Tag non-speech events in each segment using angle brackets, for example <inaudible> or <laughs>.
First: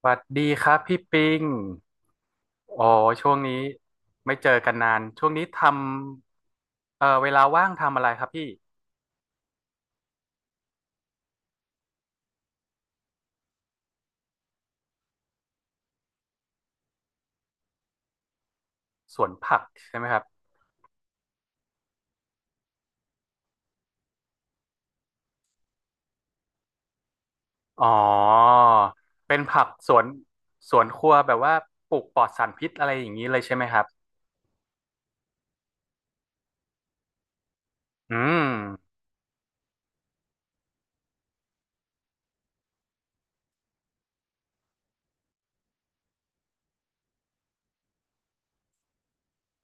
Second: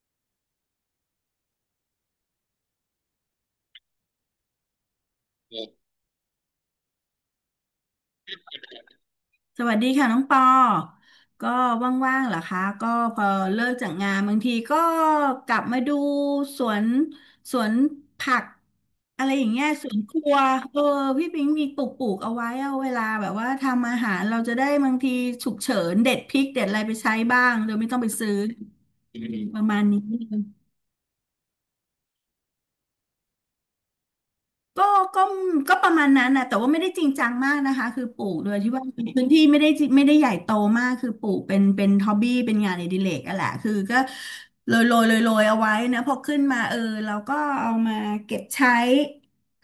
สวัสดีครับพี่ปิงอ๋อช่วงนี้ไม่เจอกันนานช่วงนี้ทำเวลาว่างทำอะไรครับพี่สวัสดีค่ะน้องปอก็ว่างๆเหรอคะ ก็พอเลิกจากงานบางทีก็กลับมาดูสวนสวนผักสอะวไรนอย่างผักเงี้ยสวใช่นไหมคครัรับวเออพี่ปิงมีปลูกเอาไว้เอาเวลาแบบว่าทำอาหารเราจะได้บางทีฉุกเฉินเด็ดพริกเด็ดอะไรไปใช้บ้างโดยอ๋ไม่อต้องไปซื้อเป็นปผัระกมาณสวนี้ นสวนครัวแบบว่าปลูกปลอดสารพิษอะไรอย่างนี้เลยใช่ไหมครับก็ก็ก็ประมาณนั้นนะแต่ว่าไม่ได้จริงจังมากนะคะคืออืปลูกโดยที่ว่ามพื้นที่ไม่ได้ไม่ได้ใหญ่โตมากคือปลูกเป็นฮอบบี้เป็นงานอดิเรกอะแหละคือก็โรยเอาไว้นะพอขึ้นมาเออเราก็เอามาเก็บใช้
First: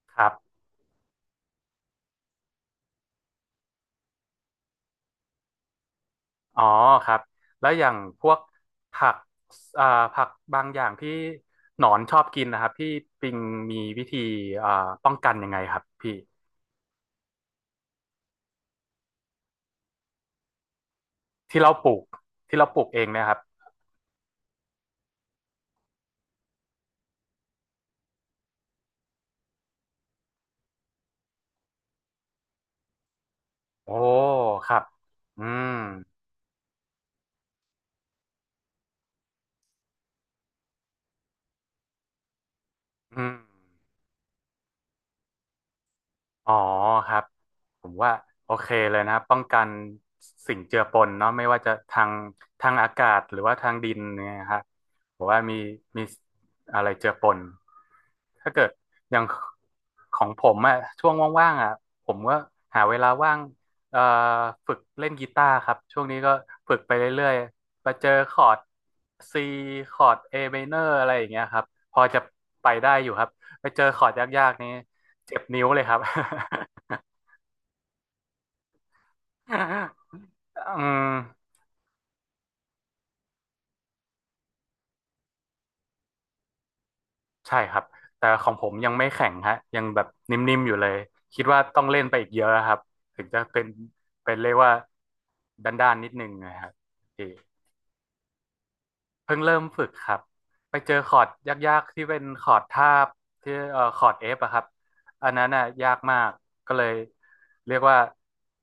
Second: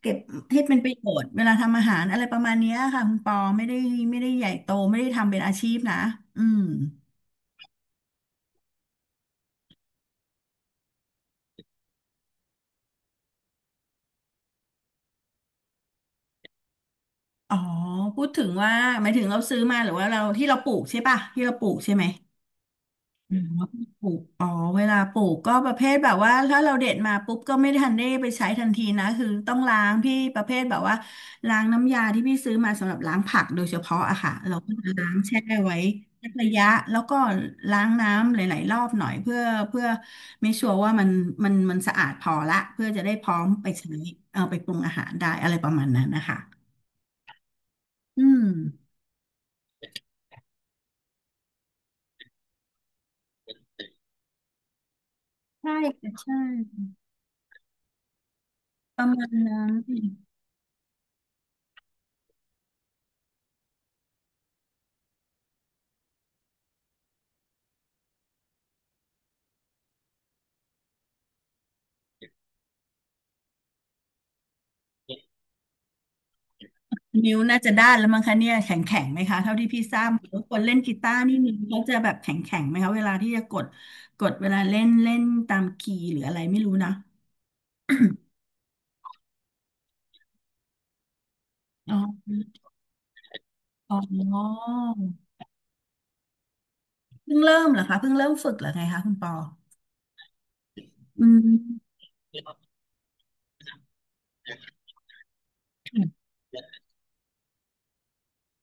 เก็คบรับให้เป็นประโยชน์เวลาทำอาหารอะไรประมาณเนี้ยค่ะคุณปอไม่ได้ใหญ่โตไม่ได้ทำเป็นอาชีพนะอือ๋มอครับแล้วอย่างพวกผักเอ่อผักบางอย่างที่หนอนชอบกินนะครับพี่ปิงมีวิธีเอ่อป้องกันยังไงครับพี่อ๋อพูดถึงว่าหมายถึงเราซื้อมาหรือว่าเราที่เราปลูกใช่ป่ะที่เราที่ปลูเรากปใช่ลูไหกม ที่เราปลูกเองเนะคอืรับ มปลูกอ๋อเวลาปลูกก็ประเภทแบบว่าถ้าเราเด็ดมาปุ๊บก็ไม่ทันได้ไปใช้ทันทีนะคือต้องล้างพี่ประเภทแบบว่าล้างน้ำยาที่พี่ซื้อมาสำหรับล้างผักโดยเฉโอ้พาะอะค่ะเราคก็รับ จะล้างแช่อืม ไว้สักระยะแล้วก็ล้างน้ำหลายๆรอบหน่อยเพื่อไม่ชัวร์ว่ามันสะอาดพอละเพื่อจะได้อืพร้ม อมไปใช้เอาไปปรุงอาหารได้อะไรประมาณนั้นนะคะอ๋อครับผมว่าอืมโอเคเลยนะครับป้องกันสิ่งเจือปนเนาะไม่ว่าจะทางทางอากาศหรือว่าทางดินเนี่ยฮะผมว่ามีใช่มีค่ะใช่อะไรเจือปนถ้าเกิดประอย่ามางณนั้น ของผมอะช่วงว่างๆอะผมก็หาเวลาว่างเอ่อฝึกเล่นกีตาร์ครับช่วงนี้ก็ฝึกไปเรื่อยๆมาเจอคอร์ด C คอร์ด A minor อะไรอย่างเงี้ยครับพอจะไปได้อยู่ครับไปเจอคอร์ดยากๆนี้ เจ็บนิ้วเลยครับ นิ้วน่าจะด้านแล้วมั้งคะเนี่ยแข็งแข็งไหมคะเท่าที่พี่ท <laughs> ราบหรือว่าคนเล่นอืกีตาร์นี่มนิ้วเขาจะแบบแข็งแข็งไหมคะเวลาที่จะกดเวลาเล่นเล่นตามคีย์หรืออะไรไม่รู้นะใช่ครับ แต่ของผมยังไม่แข็งฮะยังแบบนิ่มๆอยู่เลย คิดว่าต้องอ๋เล่นไปอีกเยอะอครับถึงจะเป็นอ๋เรียกอว่าด้านๆนิดนึงนะครับพี่ เพิ่งเริ่มเหรอคะเพิ่งเริ่มฝึกเหรอไงคะคุณปอเพิ่งเริ่มฝึกครับไปเจอคออืร์ดยากๆมที่เป็นคอร์ดทาบที่คอร์ดเอฟอะครับอันนั้นน่ะยากมากก็เลยเรียกว่า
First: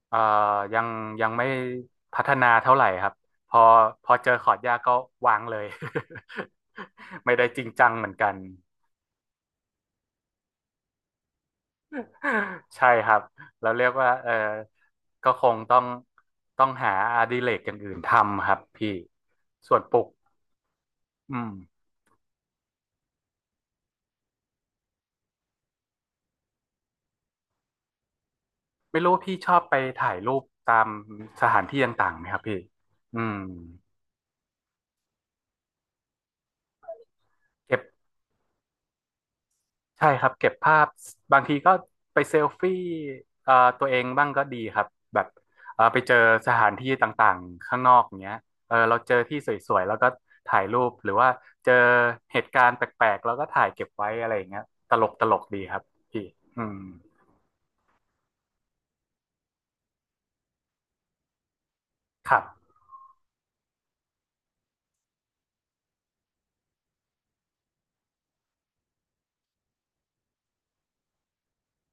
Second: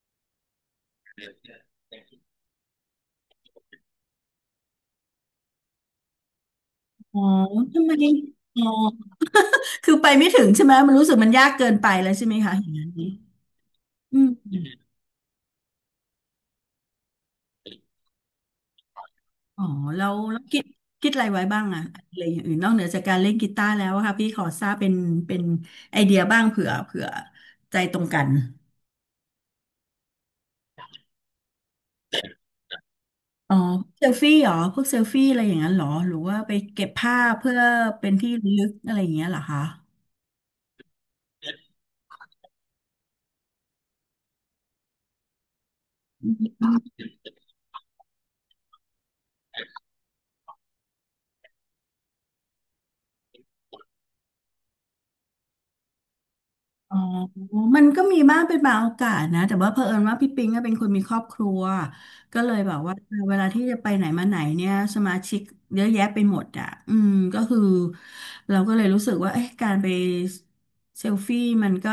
เอ่อยังไม่พัฒนาเท่าไหร่ครับพอเจอคอร์ดยากก็วางเลย อ๋อ <laughs> ไม่ได้จริงทำจังไมเหมือนกันอ๋อคือไปไม่ถึงใช่ไหมมันรู้สึกมันยากเกินไปแล้วใช่ไหมคะอย่างใช่นั้นคนี้รับเราเรียกว่าอืเออม ก็คงต้องหาอดิเรกอย่างอื่นทำครับพี่อ๋อส่วนปลูแล้กวแล้วคิดอะไรอืไว้ม บ้างอะอะไรอย่างอื่นนอกเหนือจากการเล่นกีตาร์แล้วอะค่ะพี่ขอทราบเป็นไอเดียบ้างเผื่อใจตรงกันไม่รู้พี่ชอบไปถ่ายรูปตามสถานที่ต่างๆไหมครับพี่อืมอ๋อเซลฟี่เหรอพวกเซลฟี่อะไรอย่างนั้นเหรอหรือว่าไปเก็บภาพเพื่อเก็บเป็นที่ระลึกอะไรอย่างเงี้ยเหรอคะ ใช่ครับเก็บภาพบางทีก็ไปเซลฟี่เอ่อตัวเองบ้างก็ดีครับแบบไปเจอสถานที่ต่างๆข้างนอกอย่างเงี้ยเออเราเจอที่สวยๆแล้วก็ถ่ายรูปหรือว่าเจอเหตุการณ์แปลกๆแล้วก็ถ่ายเก็บไว้อะไรอย่างเงี้ยตลกตลกดีครับพี่อืมอ๋อมันก็มีบ้างเป็นบางโอกาสนะแต่ว่าเผอิญว่าพี่ปิงก็เป็นคนมีครอบครัวครัก็บเลยแบบว่าเวลาที่จะไปไหนมาไหนเนี่ยสมาชิกเยอะแยะไปหมดอ่ะอืมก็คือเราก็เลยรู้สึกว่าเอ๊ะการไปเซลฟี่มันก็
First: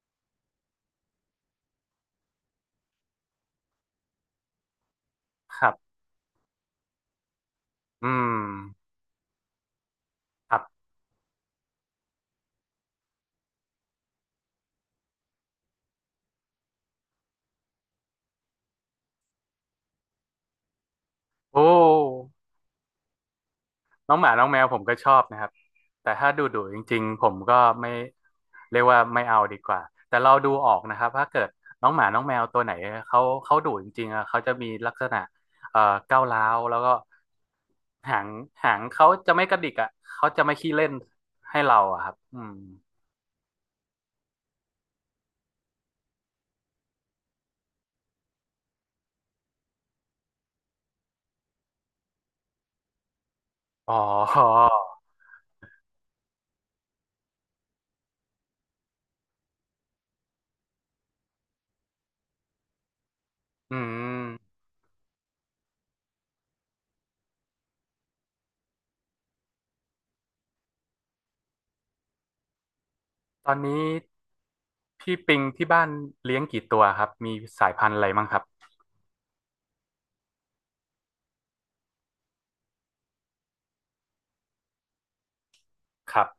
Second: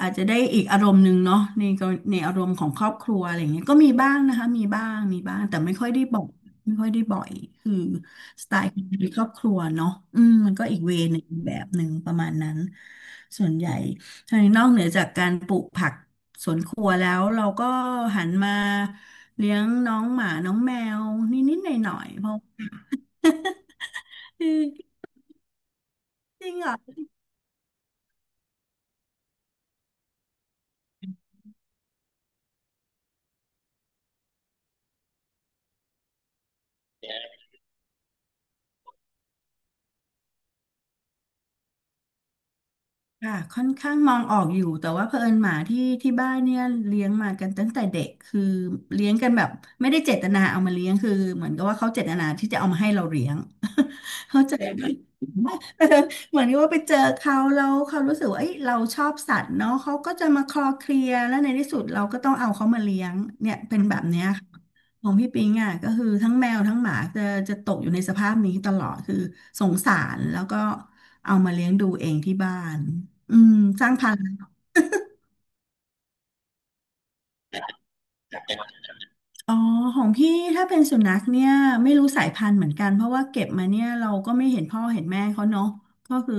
อาจจะได้อีกอารมณ์หนึ่งเนาะในอารมณ์ของครอบครัวอะไรอย่างเงี้ยก็มีบ้างนะคะมีบ้างมีบ้างแต่ครัไม่ค่อบยได้บ่อยไม่ค่อยได้บ่อยคืออืมสไตล์ของครอบครัวเนาะอืมมัคนรัก็อีกบเวย์หนึ่งแบบหนึ่งประมาณนั้นส่วนใหญ่ ใช่นอกเหนือจากการปลูกผักสวนครัวแล้วเราก็หันมาเลี้ยงน้องหมาน้องแมวนิโอดๆหน่อยๆเพ้ ราะ น้องหมาน้องแมวผมก็ <laughs> อชอบนะครับแต่ถ้าดุจริงดุเหรอ จริงๆผมก็ไม่เรียกว่าไม่เอาดีกว่าแต่เราดูออกนะครับถ้าเกิดน้องหมาน้องแมวตัวไหนเขาดุจริงๆอะเขาจะมีลักษณะเอ่อก้าวร้าวแล้วก็หางเขาจะไม่กระดิกอ่ะเขาจะไม่ขี้เล่นให้เราอะครับอืมค่ะค่อนข้างมองออกอยู่แต่ว่าเผอิญหมาที่บ้านเนี่ยเลี้ยงมากันตั้งแต่เด็กคือเลี้ยงกันแบบไม่ได้เจตนาเอามาเลี้ยงคือเหมือนกับว่าเขาเจตนาที่จะเอามาให้เราเลี้ยง อ๋อ <laughs> เขาใจไหมเออ <laughs> เหมือนกับว่าไปเจอเขาแล้วเขารู้สึกว่าเอ้ยเราชอบสัตว์เนาะเขาก็จะมาคลอเคลียร์แล้วในที่สุดเราก็ต้องเอาเขามาเลี้ยงเนี่ยอืเป็นแบบเนี้ยค่ะมของพี่ปิงอ่ะก็คือทั้งแมวทั้งหมาจะตกอยู่ในสภาพนี้ตลอดคือสงสารแล้วก็เอามาเลี้ยงดูเองที่บ้าน อืตอมนนี้สร้างพลังพี่ปิงที่บ้านเลี้ยงกี่ตัวครับมีสายพันธุ์อะไรบ้างครับคั อ๋อของพี่ถ้าเป็นสุนัขเนี่ยไม่รู้สายพันธุ์เหมือนกันเพราะว่าเก็บมาเนี่ยเราก็ไม่เห็นพ่อเห็นแม่เขาเนาะคก็รับ คือ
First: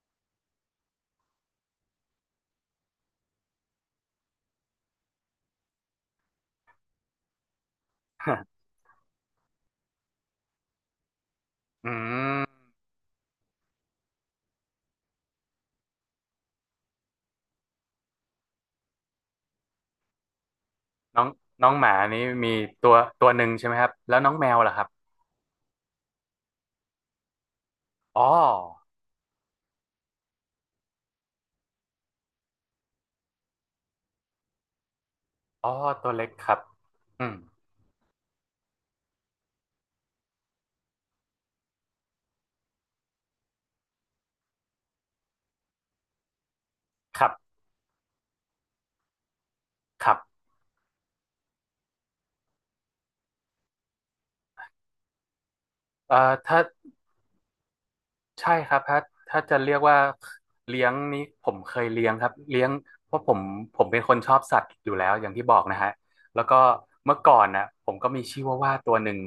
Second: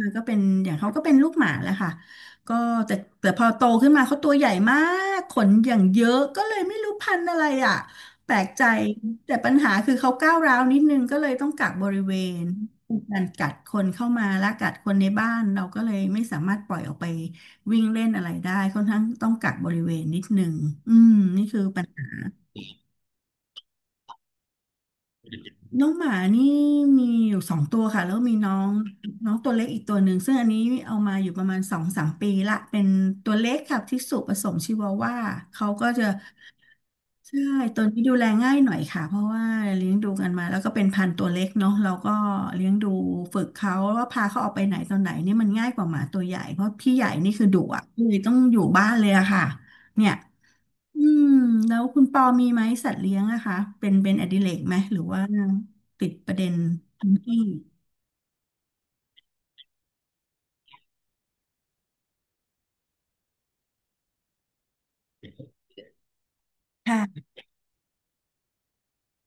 มันก็เป็นอย่างเขาก็เป็นลูกหมาแหละค่ะก็แต่แต่พอโตขึ้นมาเขาตัวใหญ่มากขนอย่างเยอะก็เลยไม่รู้พันธุ์อะไรอ่ะแปลกใจ <laughs> แต่ปัญหาคือเขาก้าวร้าวนิดนึงก็เลยต้องกักบอืริเวณม เป็นการกัดคนเข้ามาและกัดคนในบ้านเราก็เลยไม่สามารถปล่อยออกไปวิ่งเล่นอะไรได้ค่อนข้างต้องกักบริเวณนิดนึงอืมน้องนี่คือ น้องหมานี้มีตัวหนึ่งใช่ไหมครับแล้วน้องแมวล่ะครับน้องหมานี่มีอยู่สองตัวค่ะแล้วอ๋อมีน้องน้องตัวเล็กอีกตัวหนึ่งซึ่งอันนี้เอามาอยู่ประมาณสองสามปีละเป็นตัวเล็กค่ะที่สุผสมชิวาว่าเขาอ๋อก็จะตัวเล็กครับอืมใช่ตัวนี้ดูแลง่ายหน่อยค่ะเพราะว่าเลี้ยงดูกันมาแล้วก็เป็นพันธุ์ตัวเล็กเนาะเราก็เลี้ยงดูฝึกเขาว่าพาเขาออกไปไหนตอนไหนนี่มันง่ายกว่าหมาตัวใหญ่เพราะพี่ใหญ่ครันี่คือบดุอ่ะเลยต้องอยู่บ้านเลยอะค่ะคเนี่รัย บอืมแล้วคุณปอมีไหมสัตว์เลี้ยงอะคะเป็นอดิเรกไหมหรือว่าติดเอ่อประเด็นถ้า ทังที่ใช่ครับถ้าจะเรียกว่าเลี้ยงนี้ผมเคยเลี้ยงครับเลี้ยงเพราะผมเป็นคนชอบสัตว์อยู่แล้วอย่างที่บอกนะฮะแล้วก็เมื่อค่ะก่อนนะผมก็มีชิวาว่าตัวหนึ่ง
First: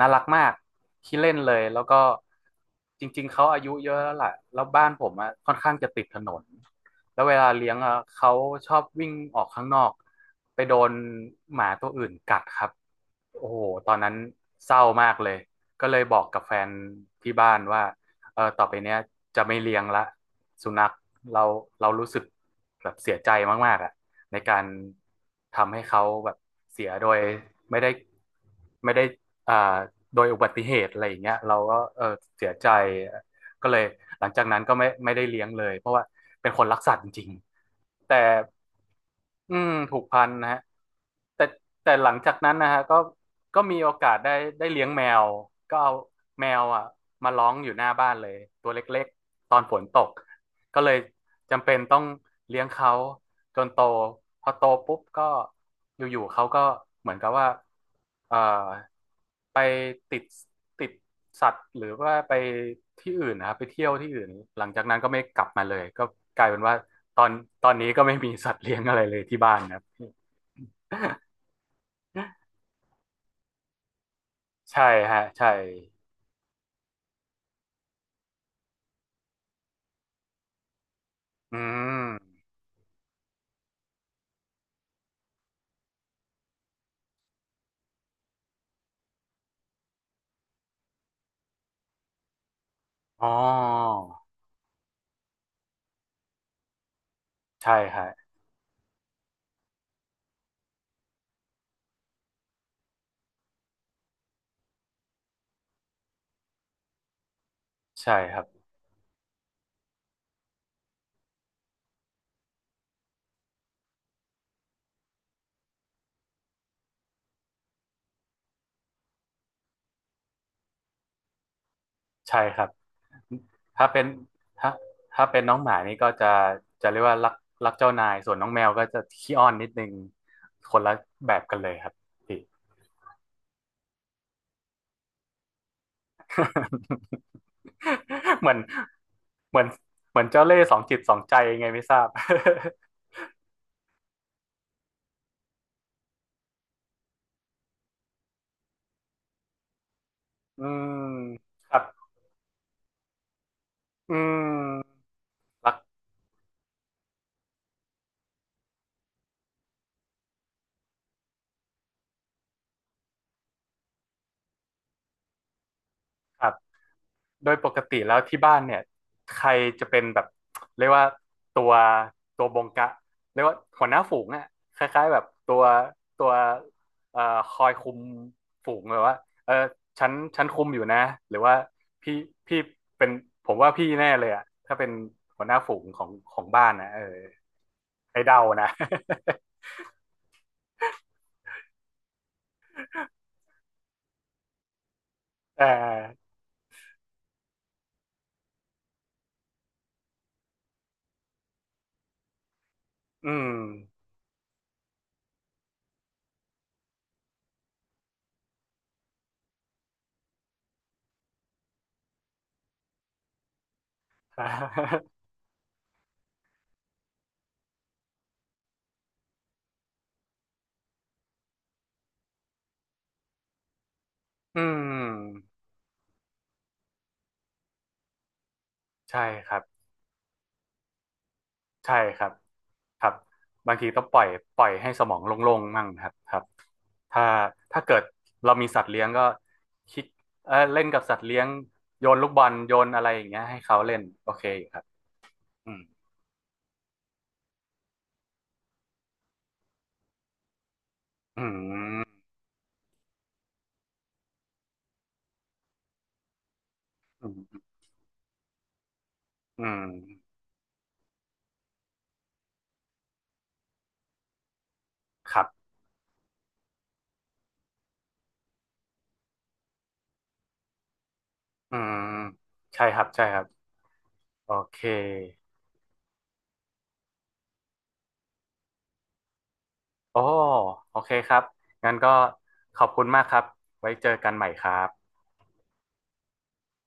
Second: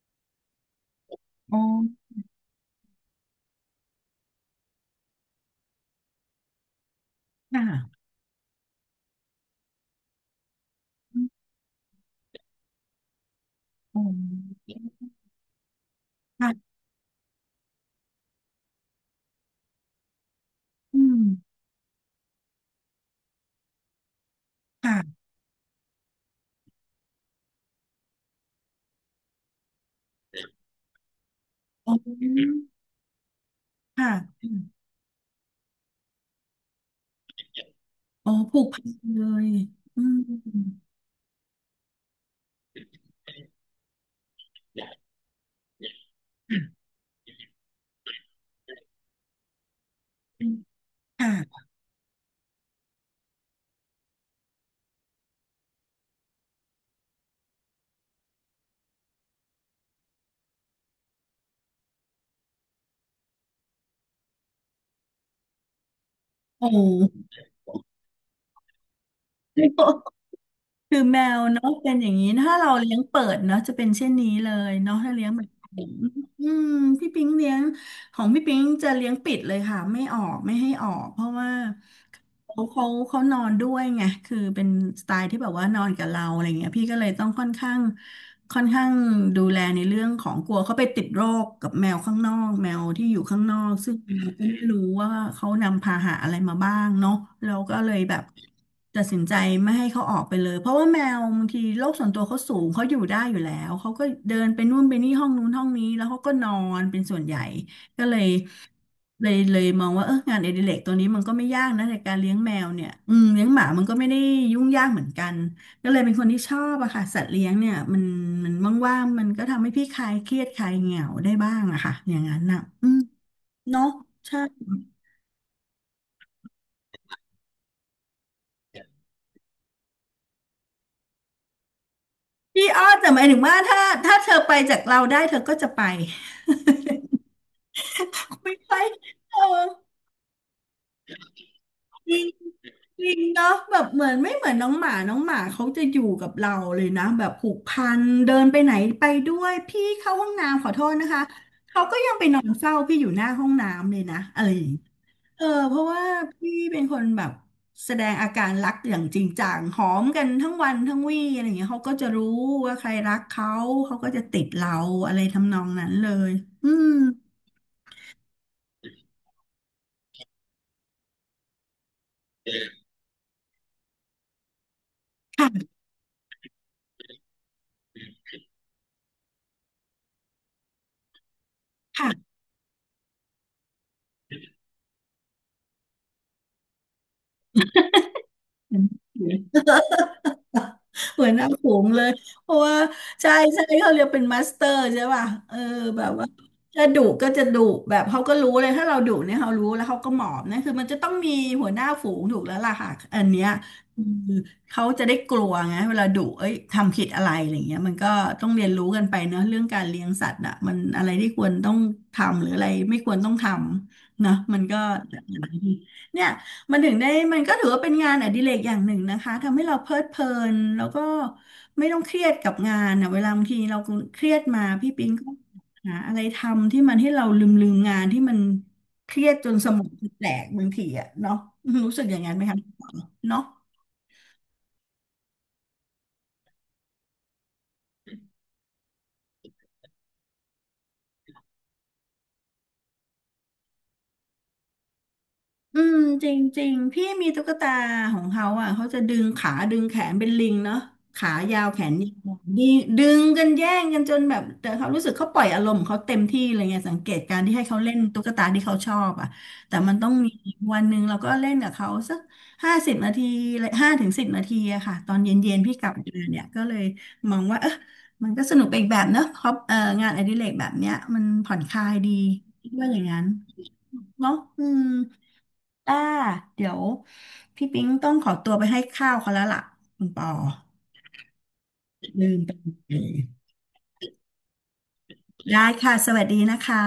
น่ารักมากขี้เล่นเลอ๋อยแล้วก็จริงๆเขาอายุเยอะแล้วล่ะแล้วบ้านผมอะค่อนข้างจะติดถนนแล้วเวลาเลี้ยงอะค่ะเขาชอบวิ่งออกข้างนอกไปโดนหมาตัวอื่นกัดครับโอ้โหตอนอ๋นั้นเศอร้ามากเลยก็เลยบอกกับแฟนค่ะที่บ้านว่า เออต่อไปเนี้ยจะไม่เลี้ยงละสุนัขอืมเรารู้สึกแบบเสียใจมากๆอ่ะในการค่ะทำให้เขาแบบเสียโดยไม่ได้ไม่ได้อ่าโดยอุบัติเหตุอะไรอย่างเงี้ยเราก็อ๋เออเสียอใจ ก็เลยค่หลังจากนั้นก็ะไม่ได้เลี้ยงเลยเพราะว่าเป็นคนรักสัตว์จริงๆแต่อ๋อผูกพันเลยอืมผูอืกพันนะฮะมแต่หลังจากนั้นนะฮะก็มีโอกาสได้ได้เลี้ยงแมวก็เอาแมวอ่ะมาร้องอยู่หน้าบ้านเลยตัวเล็กๆตอนฝนตกก็เลย ค่ะจำเป็นต้องเลี้ยงเขาจนโตพอโตปุ๊บก็อยู่ๆเขาก็เหมือนกับว่าเอ่อไปติดติดสัตว์หรือว่าไปที่อื่นนะครับไปเที่ยวที่อื่นหลังจากนั้นก็ไม่กลับมาเลยก็กลายเป็นโอ้ว่าตอนนี้ก็ไม่มีสัตว์เลี้ยงอะไรเลยที่บ้านนะครับ คือแมวเนาะเป็นอย่างนี้ถ้าเราเลี้ยงเปิดเนาะจะเป็นเช่นนี้เล <laughs> ยใช่เนาะถ้าฮะเลี้ยงแบใช่บอืมพี่ปิ๊งเลี้ยง ของพี่ปิงจะเลี้ยงปิดเลยค่ะไม่ออกไม่ให้ออกเพราะว่าอืมเขานอนด้วยไงคือเป็นสไตล์ที่แบบว่านอนกับเราอะไรเงี้ยพี่ก็เลยต้องค่อนข้างค่อนข้างดูแลในเรื่องของกลัวเขาไปติดโรคกับแมวข้างนอกแมวที่อยู่อ๋อข้างนอกซึ่งเราก็ไม่รู้ว่าเขานำพาหะอะไรมาบ้างเนาะเราใช่ก็เลยฮะแบบตัดสินใจไม่ให้เขาออกไปเลยเพราะว่าแมวบางทีโลกส่วนตัวเขาสูงเขาอยู่ได้อยู่แล้วเขาก็เดินไปนู่นไปนี่ห้องนู้นห้องนี้แล้วเขาก็นอนเป็นส่วนใหญ่ ก็ใช่เลยครับเลยเลยมองว่าเอองานอดิเรกตัวนี้มันก็ไม่ยากนะในการเลี้ยงแมวเนี่ยอืมเลี้ยงหมามันก็ไม่ได้ยุ่งยากเหมือนกันก็เลยเป็นคนที่ชอบอะค่ะสัตว์เลี้ยงเนี่ยมันว่างๆมันก็ทำให้พี่คลายเครียดคลายเหงาได้บ้างอะค่ะอย่างนั้ใช่นคน่ะรับ อืมเนาะถ้าเป็นใช่ถ้าเป็นน้องหมานี่ก็จะเรียกว่ารักเจ้านายส่วนน้องแมวก็จะขี้อ้อนนิดนึงคนละแบบกันเลยครับพี่ พี่อ้อแต่หมายถึงว่าถ้าเธอไปจากเราได้เธอก็จะไป <laughs> <laughs> เหมือไม่นไปเอเหมือนเหมือนเจ้าเล่ห์สองจิตสองใจยังไงไม่ทอ ราบ จริงเนาะแบบเหมือนไม่เหมือนน้องหมาเขาจะอยู่กับเราเลยนะแบบผูกพันเดินไปไหนไปด้วยพี่เข้าห้อง <laughs> น้ำอืขอโทษนะมคะครัเขาบก็ยังไปนอนเฝ้าพี่อยู่หน้าห้องน้ำเลยอืนะอะไรอย่างงี้มเออรัเพกราะว่าพี่เป็นคนแบบแสดงอาการรักอย่างจริงจังหอมกันทั้งวันทั้งวี่อะไรอย่างเงี้ยเขาก็จะรู้ว่าใครรักเขาเขาก็จะติดเราอะไรทำนองนั้นเลยครับ อืมโดยปกติแล้วที่บ้านเนี่ยใครจะเป็นแบบเรียกว่าตัวบงกะเรียกว่าหัวหน้าฝูงอ่ะคล้ายๆแบบตัวค่ะตัวเอ่อคอยคุมฝูงเลยว่าเออฉันคุมอยู่นะหรือว่าพี่ค่ะ พี่เป็นผมว่าพี่แน่เลยอ่ะถ้าเป็นหัวหน้าฝูงของบ้านนะเออไอ้เดานะ <laughs> เหมือนน้ำผงเลยเพราะว่าใช่ใช่เขาเรียกเป็นมาสเตอร์ใช่ป่ะเออ <laughs> เอแบบว่าอจะดุก็จะดุแบบเขาก็รู้เลยถ้าเราดุเนี่ยเขารู้แล้วเขาก็หมอบนะคือมันจะต้องมีหัวหน้าฝูงถูกแล้วล่ะค่ะอันอืเนี้ม ยคือเขาจะได้กลัวไงเวลาดุเอ้ยทำผิดอะไรอะไรเงี้ยมันก็ต้องเรียนรู้กันไปเนอะเรื่องการเลี้ยงสัตว์อ่ะมันอะไรที่ควรต้องทำหรืออะไรไม่ควรต้องทำเนอะมันก็ <laughs> เนี่ย มันถึงได้มันก็ถือว่าเป็นงานอดิเรกอย่างหนึ่งนะคะทำให้เราเพลิดเพลินแล้วก็ไม่ต้องเครียดกับงานนะเวลาบางทีเราเครียดอืมาพี่ปิงก็มหาอะไรทำที่มันให้เราลืมงานที่มันเคใช่รียดจคนรับสมองแตกบางทีอะเนาะรู้ใช่สึกอคย่างรับ นั้นไหมคะครับเนาะ บางทีต้องปล่อยให้สมองโล่งๆมั่งครับครับถ้าเกิดเรามีสัตว์เลี้ยงก็คิดเออเล่นกับสัตว์เลี้ยงโยนลูกบอลโยนอะไรอย่างเงี้ยให้เขาเล่นโอเคครับอืมอืมจริงๆพี่มีตุ๊กตาของเขาอ่ะเขาจะดึงขาดึงแขนเป็นลิงเนาะขาอืยาวแขนยามวดึงดึงกันแย่งกันจนแบบแต่เขารู้สึกเขาปล่อยอารมณ์ของเขาเต็มที่เลยไงสังเกตอืการที่ให้มเขาเล่นตุ๊กตาที่เขาชอบอ่ะอืแต่มมันต้องมีวันหนึ่งเราก็เล่นกับเขาสัก50 นาที5 ถึง 10 นาทีอะค่ะตอนเครัย็นๆบพี่กลับมาเนี่ยก็เลยมองว่าเออมันก็สนุกไปอีกแบบเนาะครับเอองานอดิเรกแบบเนี้ยมันผ่อนคอืลามยดีคิดใช่ว่าอคย่ารังบนั้ใช่นครับเนาะโออืเคม อ่าเดี๋ยวพี่ปิ๊งต้องขอตัวไปให้ข้าวเขาแล้วล่ะคุณปโอ้อโอเคครับงั้นก็ลืมไปขอบเลคุณยมากครับไว้เจอกันใหม่ครับได้ค่ะสวัสดีนะคะ